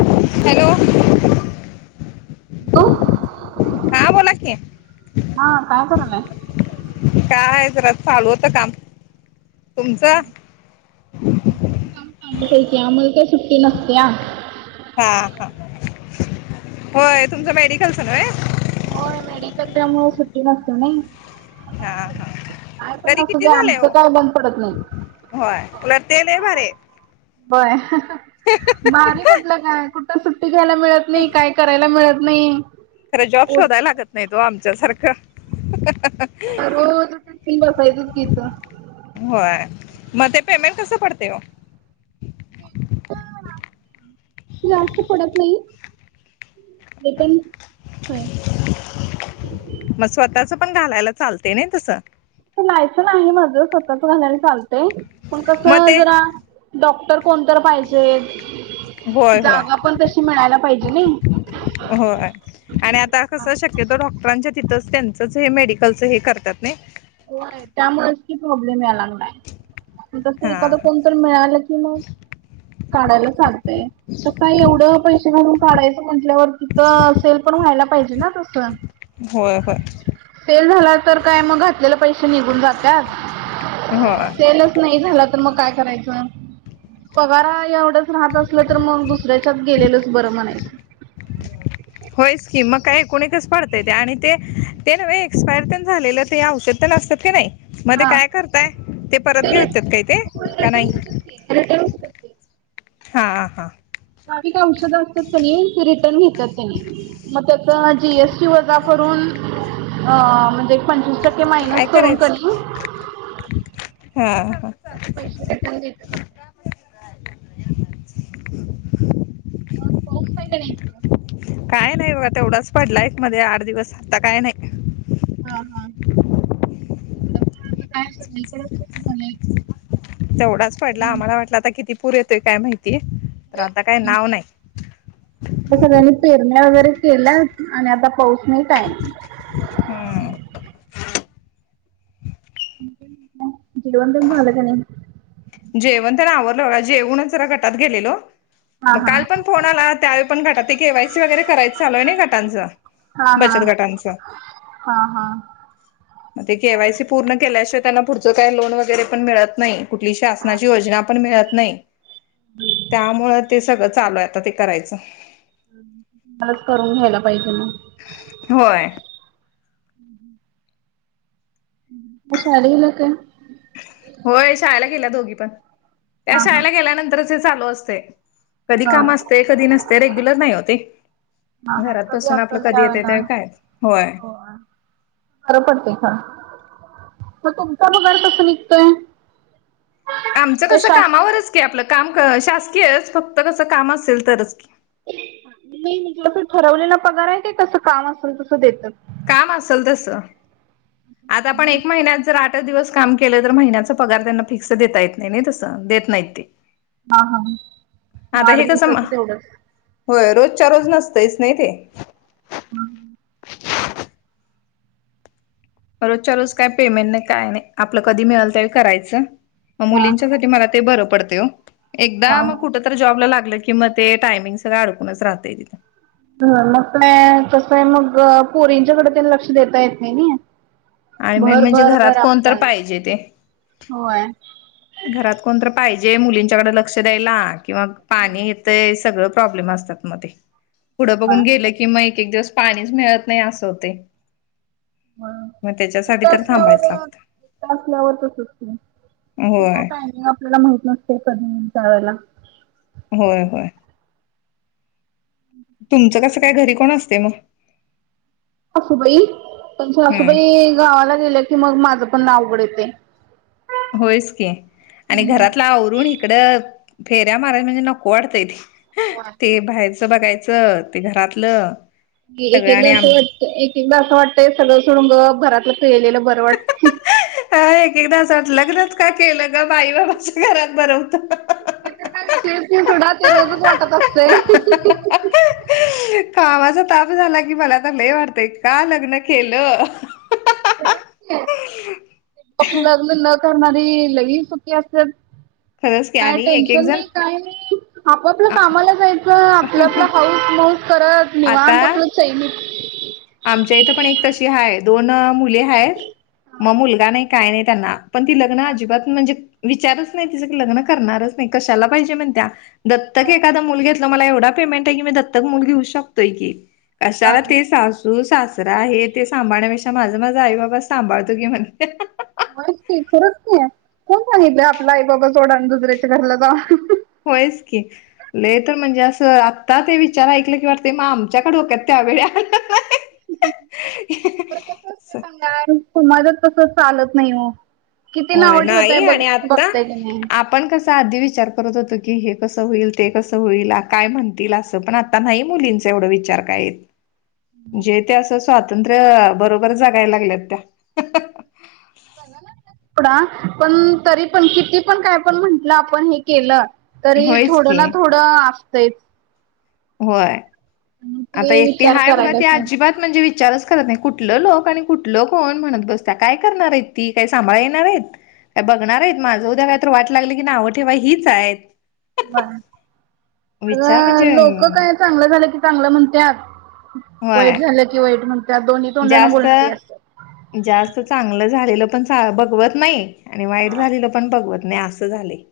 Hello. हा हा बोला की. हा काय करालाय. काय जरा चालू होतं काम. तुमचं. काम चालूचये की, आम्हाला काय सुट्टी नसतेया. हा हा. होय तुमचं मेडिकलच नव्हे. हो मेडिकल. त्यामुळे सुट्टी नसते नइ. हा हा काय पण तरी किती असूद्या, झाले आमचं हो काम बंद पडत नाही. होय उलट ते लय भारीये. होय भारी कुठलं काय. कुठं सुट्टी घ्यायला मिळत नाही. काय करायला मिळत नाही. खरं जॉब उठ शोधायला लागत नाहीत हो. आमच्या सारखं. रोज उठून [unintelligible] बसायचंच की इथं. होय मग ते पेमेंट कसं पडतय हो. [unintelligible] जास्त पडत नाहीत [unintelligible] मग स्वतःचं पण घालायला चालतंय नाही तसं. लायसन्स आहे माझं स्वतःचं घालायला चालतंय पण मग कसं ते जरा डॉक्टर कोणतर पाहिजे, होय होय जागा पण तशी मिळायला पाहिजे नाही. होय. आणि आता कसं शक्यतो डॉक्टरांच्या तिथंच त्यांचच हे मेडिकलच हे करतात नाही. होय त्यामुळेच की प्रॉब्लेम या लागलाय, तसं हा एखादा हा. कोण मिळालं की मग, काढायला चालतंय कसं आहे एवढं पैसे [unintelligible] काढायचं म्हटल्यावर तिथं सेल पण व्हायला पाहिजे ना तसं. होय होय सेल झाला तर काय मग आपल्याला पैसे निघून जात्यात, होय सेलच नाही झाला तर मग काय करायचं, पगारा एवढंच राहत असलं तर मग दुसऱ्याच्या गेलेलंच बरं म्हणायचं. होयच की मग काय एकूण एकच पडतंय ते आणि ते ते नव्हे एक्सपायर तेन झालेलं ते औषध नसतात की नाही मध्ये हा काय करताय ते परत घेत्यात काय ते का नाही. [unintelligible] हां हां. नाविक औषधं असतात कनी रिटर्न घेतात त्यांनी. मग त्याच जी एस टी वजा करून अ म्हणजे एक पंचवीस टक्के तर काय मायनस करून करायचं कनी. हा हा ते पैसे रिटर्न देतात. मग पाऊस आहे का नाही. काय नाही बघा तेवढाच पडलाय एक मध्ये आठ दिवस आता काय नाही. हा हा इकड पण आता काय अस सगळीकडेच तस झालय. तेवढाच पडला आम्हाला वाटला आता किती पूर येतोय काय माहिती तर आता काही नाव नाही. सगळ्यांनी पेरण्या वगैरे केल्या आणि आता पाऊस नाही काय नाही. हम. जीवन तेन झालं का नाही. जेवण तेन आवरलं हो जेवूणच जरा गटात गेलेलो, हा मग हा काल पण फोन ला त्यावेळी पण घटात के वाय सी वगैरे करायच चालू हाय नाही घाटांच, हा हा बचत घाटांच. हा हा. ते के वाय सी पूर्ण केल्याशिवा त्यांना पुढचं काही लोन वगैरे पण मित नाही कुठली श योजना पण मिळत नाही, त्यामुळे ते सगळं चालू आहे आता ते करायचं. मग करून घ्यायला पाहिजे म. होय. अशाडी काय? होय शाळेला गेल्या दोघी पण, त्या हा हा शाळेला गेल्यानंतरच हे चालू असतंय. कधी काम हा. असतय कधी नसतय रेग्युलर नाही हो ते. हा हा घरात कधी बसून आपलं असेल कधी येतं त्यावेळेला ते काय? खरं पडतय हा, मग तुमचा पगार कसं निघतोय. आमचं का कसं शास कामावरच की आपलं काम शासकीयच फक्त कसं काम असेल तरच की. नाही म्हंटल तर ठरवलेला पगार आहे काय कसं काम असेल तसं देतात. काम असल तस, आता आपण एक महिन्यात जर आ आ दिवस काम केलं तर महिन्याचा पगार त्यांना फिक्स देता येत नाही नाही तसं देत नाहीत ते. [unintelligible] आता आठ हे कसं, दिवसाच तेवढंच होय रोजच्या रोज नसतंय च नाही ते. हम्. रोजच्या रोज काय पेमेंट नाही काय नाही आपलं कधी मिळेल तरी करायचं म हा मुलींच्यासाठी मला ते बरं पडते एकदा हा मग कुठ हा तर जॉब लागलं कि म तेायमिंग सगं अडकूनच राहते ति ह मग काय कसं आहे मग पोरींच्याकडे त्यां लक्ष देता येत नाही नाही आणि मेन भर म्हणजे भर घरात भर कोण आपल्या तर पाहिजे ते. होय पाजे मुलींच्याकडे लक्ष द्याय किंवा पाणी येत [inaudible] होय किं मग एक एक दिवस पाणीच मिळत नाही असं होते हा एकट तर असल्यावर थांबायच लागतं. एकट असल्यावरचच होते ठीक आहे होय टायमिंग आपल्याला माहित नसते कधी जा वयला होय होय तुमचं कस काय घरी कोण असते मग हसूबाई पण हम्म हसूबाई गावाला गेले की मग माझं पण नावघड येते होयच की आणि घरातलं औवरुण इकडं फेऱ्या माराय म्हणजे नको वाटतंय त होय. ते बारचं बघायचं ते घरातलं एक सगळं एकदा आणि आम असं वाटत एक एकदा असं वाटतंय सगळं सोडून म घरातलं खळलेलं बरं वाटत ह एक एकदा असं वाटल, लग्नच का केलं ग बाई बाबाच्या घरात बरहोत. तेच काही विषय सोडा, ते रोजच वाटत असतेय. कामाचा ताप झाला की, मला तर लय वाटतय, का लग्न केलं. लग्न न करणारी लई सुखी असतात. खरंच की काय आणि एक एक टेन्शन जण नाही काय नाही, आप आपल्या कामाला जायचं, आपलं आपला हाऊस मऊस करत, आता निवांत आपलं चैईनीत. आमच्या इथं पण एक तशी हाय, दोन मुली आहेत, मग हा मुलगा नाही काय नाही त्यांना. पण ती लग्न अजिबात, म्हणजे विचारच नाही तिचं की लग्न करणारच नाही कशाला पाहिजे म्हण त्या दत्तक एखादा मूल घेतलं, मला एवढा पेमेंटेय की, मी दत्तक मूल घेऊ शकतोय की. कशाला ते सास सू सासरा हे ते सांभाळण्यापेक्षा, माझं माझ आई बाबा सांभाळतो की, म्हण. होय की, खरंच की, कोण सगितलं आपल आई बाबा सोडा आणि दुसऱ्याच्या घरला जावा. होयच की. लई तर म्हणजे, असं आता ते विचार ऐकलं की, वाटते म आमच्या का डोक्यात त्यावेळी आल नाही. [unintelligible] गा तुमझ तस चालत नाही ओ. किती होय नावं ठेवताय नाही बघ आणि आता बघताय की नाही. आपण कसा आधी विचार करत होतो की, हे कसं होईल ते कसं होईल, काय म्हणतील असं, पण आत ता नाही मुलींचा एवढं विचार कायेत. जे ते असं, स्वातंत्र्य बरोबर जगायला लागल्यात त्या. सोडा पण तरी पण किती पण काय पण म्हटलं आपण हे केलं, तरी होयच थोडं की ना थोडं असतेच. होय, आता ते एकटी विचार हाय बघा ती, करायलाच नाही. अजिबात म्हणजे विचारच करत नाही, कुठलं लोक आणि कुठल कोण, म्हणत बसत्या, काय करणारेत ती काय सांभाळ येणारेत. ह [inaudible] बघणारेत माझं, उद्या कायही तरी वाट लागली की, नाव ठेवाय हीच आहेत. बर, अग विचार म्हणजे लोक काय चांगलं झालं की चांगलं म्हणतात, वाईट होय झालं की वाईट म्हणतात, दोन्ही तोंडाना जास्त बोलणारी असत्यात. जास्त चांगलं झालेलं पण बघवत नाही, आणि वाईट झालेलं पण बघवत नाही, असं. त झाले.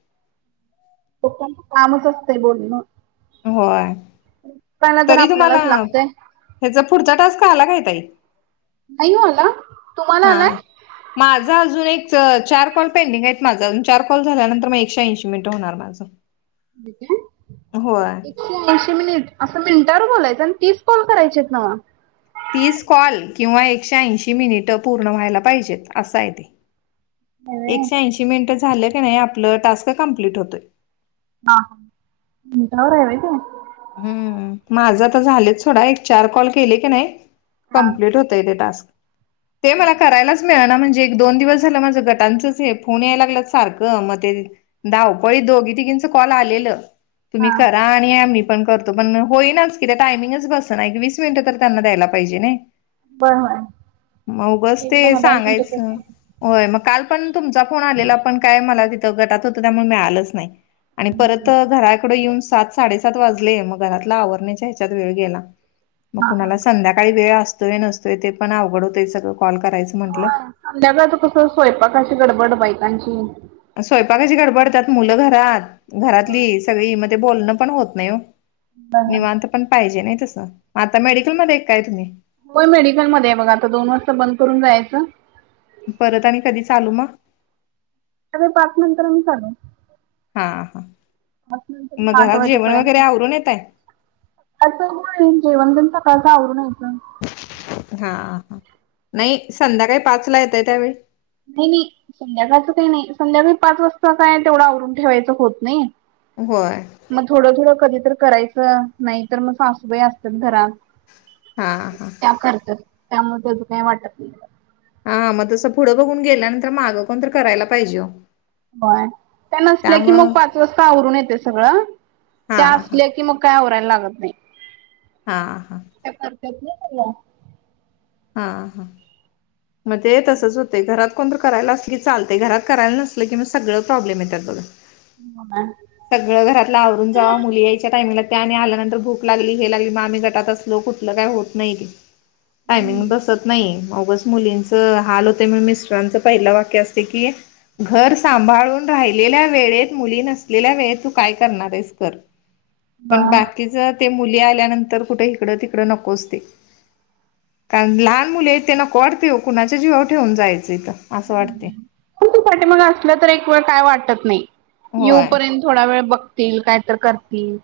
लोकाच कामच असतय, बोलणं. होय. त्याला तर तरी तुम्हाला, आपल्यालाच लागतंय ह्याचा पुढचा टस्क आला काय ताई. नाही हो आला, तुम्हाला आलाय. हा माझा अजून एक चार कॉल पेंडिंग आहेत माझा अजून चार कॉल झाल्यानंतर, मग एकशे ऐंशी मिनटं होणार. पाज म्ह तऐशे मिनिट असं मिनिटावर बोलायचं आणि तीच कॉल करायचीत नावा. तीस कॉल किंवा एकशे ऐंशी मिनिट पूर्ण व्हायला पाहिजेत असं आहे ते. होय व्हय. एकशे ऐशी मिनट झालं की नाही आपलं टास्क कमप्लीट होतोय. हा हार आहेेत. हम्म, माझं तर झालंच सोडा, एक चार कॉल केले की नाही. हा कम्पलीट होतय ते टास्क, ते मला करायलाच मिळाना, म्हणजे दोन दिवस झालं माझं गटांचच हे, फोन यायला लागला सारखं, मग ते धावपळीत दोघी तिघींच कॉल आलेलं, तुम्ही हा करा आणि आम्ही पण करतो, पण होईनाच की टायमिंगच बस ना, एक वीस मिनिटं तर त्यांना द्यायला पाहिजे नाही. बर बर म उगच ते सांगायच. होय, मग काल पण तुमचा फोन आलेला, पण काय मला तिथं गटात होतं, त्यामुळे मिळालंच नाही. आणि परत घराकड येऊन सात साडेसात वाज मग घरात आवर ह्याच्यात वेळ गेला, म कुणाला संध्याकाळी वेळ अस तोय नसतोय, ते पण अवघड होतय सगंळ, कॉल करायचं म्हटलं, संध्याकाळच कसं, स्वयंपाकशी गडबड बाईकांची. स्वयंपाकाशी गडबड, त्यात मुलं घरात, घरातली सगळी म ते बोलणं पण होत नाही ओ. बर बर निवांत पण पाहिजे ना तसं, आता मेडिकल मध्ये काय तुम्ही. होय, मेडिकलमध्येये बघा आता, दोन वाजता बंद करून जायचं. परत आणि कधी चालू मग. अे पाच नंतर म चालू. हा हा पाच नंतर मग आठ घरात जेवण वगैरे वाजेपर्यंत! आवरून येताय आताने वंद गचा कसावूनयेत! हा ह नाही संध्याकाळी पाच ला येतय त्यावेळी. नाही नाही संध्याकाळचं काही नाही संध्याकाळी पाच वाजता काय तेवढं आवरून ठेवायचं होत नाही. होय मग थोडं थोडं कधी तर करायचं नाही तर मग सासूबाई असतात घरात! हां हां त्या करतात त्यामुळे त्या काही वाटत नाही. हा मग तसं पुढं बघून गेल्यानंतर मागं कोण तर करायला पाहिजे हो. होय त्या नसल्या की मग त्यामुळं पाच वाजता आवरून येते सगळं हा त्या हा असल्या की मग. काय होरायला लागत नाही. हा हा त्या करतेत ना! हा हा मग ते तसच होते घरात? कोण तर करायला अस क लं घरात करायला नसल किंग सगळं प्रॉब्लेम आहे त्यातळं? होय. सगळं घरातलं आवरून जावा मुली याच्या टाइमला! त्याने आल्यानंतर भूक लागली हे लागली मगम्ही गटात असलो कुठलं काही होत नाही. टायमिंग हम्म बसत नाही मगच मुलींच हाल होते म मिस्टरांचं पहिलं वाक्य असते की? घर सांभाळून राहिलेल्या वेळेत मुली नसलेल्या वेळेत तू काय करणार आहेस कर! ह पण बाकीच ते मुली आल्यानंतर कुठे इिकडं तिकडं नकोचते. कारण लहान मुले आहेत त्यांना कोडते कुणाच्या जीवावर ठेवून जायचं तर असं वाटते. तुसाठी मग असलं तर एक वेळ काय वाटत नाही होय येऊपर्यंत! थोडा वेळ बघतील कायत करतील.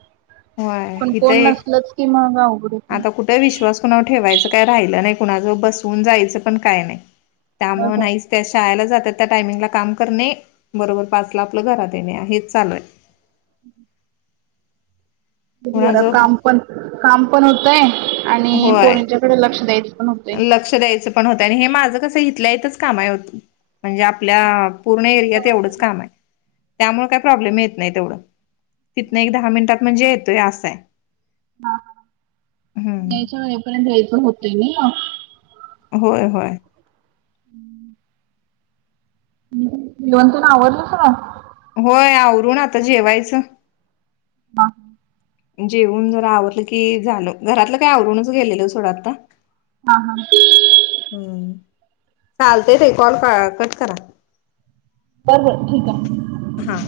होय पण इथं कोण एक नसलच की महागा उघड त! आता विश्वास कुणावर ठेवायचं काय राहिलं नाही कुणा जवळ बसवून जायचं पण काय नाही. त्यामुळे होय नाहीचं त्या शाळेला जातात त्या टायमिंगला काम करणे बरोबर पाचला आपलं घरात येणे हेच चालू आहे. हम् जरा कुणाजवळ काम पण काम पण होतंय आणि होय पोरींच्याकडे लक्ष द्यायचं पण होतंय लक्ष द्यायच पण होतंय हे माझं कस इथल्या इथं काम हो म्हणजे आपल्या पूर्ण एरियात एवढंच काम हाय त्यामुळे काय प्रॉब्लेम येत नाही तेवढं तिथन एक दहा मिनिटात म्हणजे येतोय असंय हा, ह यायच्या हम्म वेळेपर्यंत यायचं होतय नी होय, होय हम्म जेवण तेन आवरलं सगळं? होय आवरुण आता जेवायचं हा जेऊन जरा आवरलं की झालं घरातलं काय आवरूनच गेलेलो सोडा आता हा हा हम्म चालतय ते कॉल कट करा बर बर ठीक हाय. हा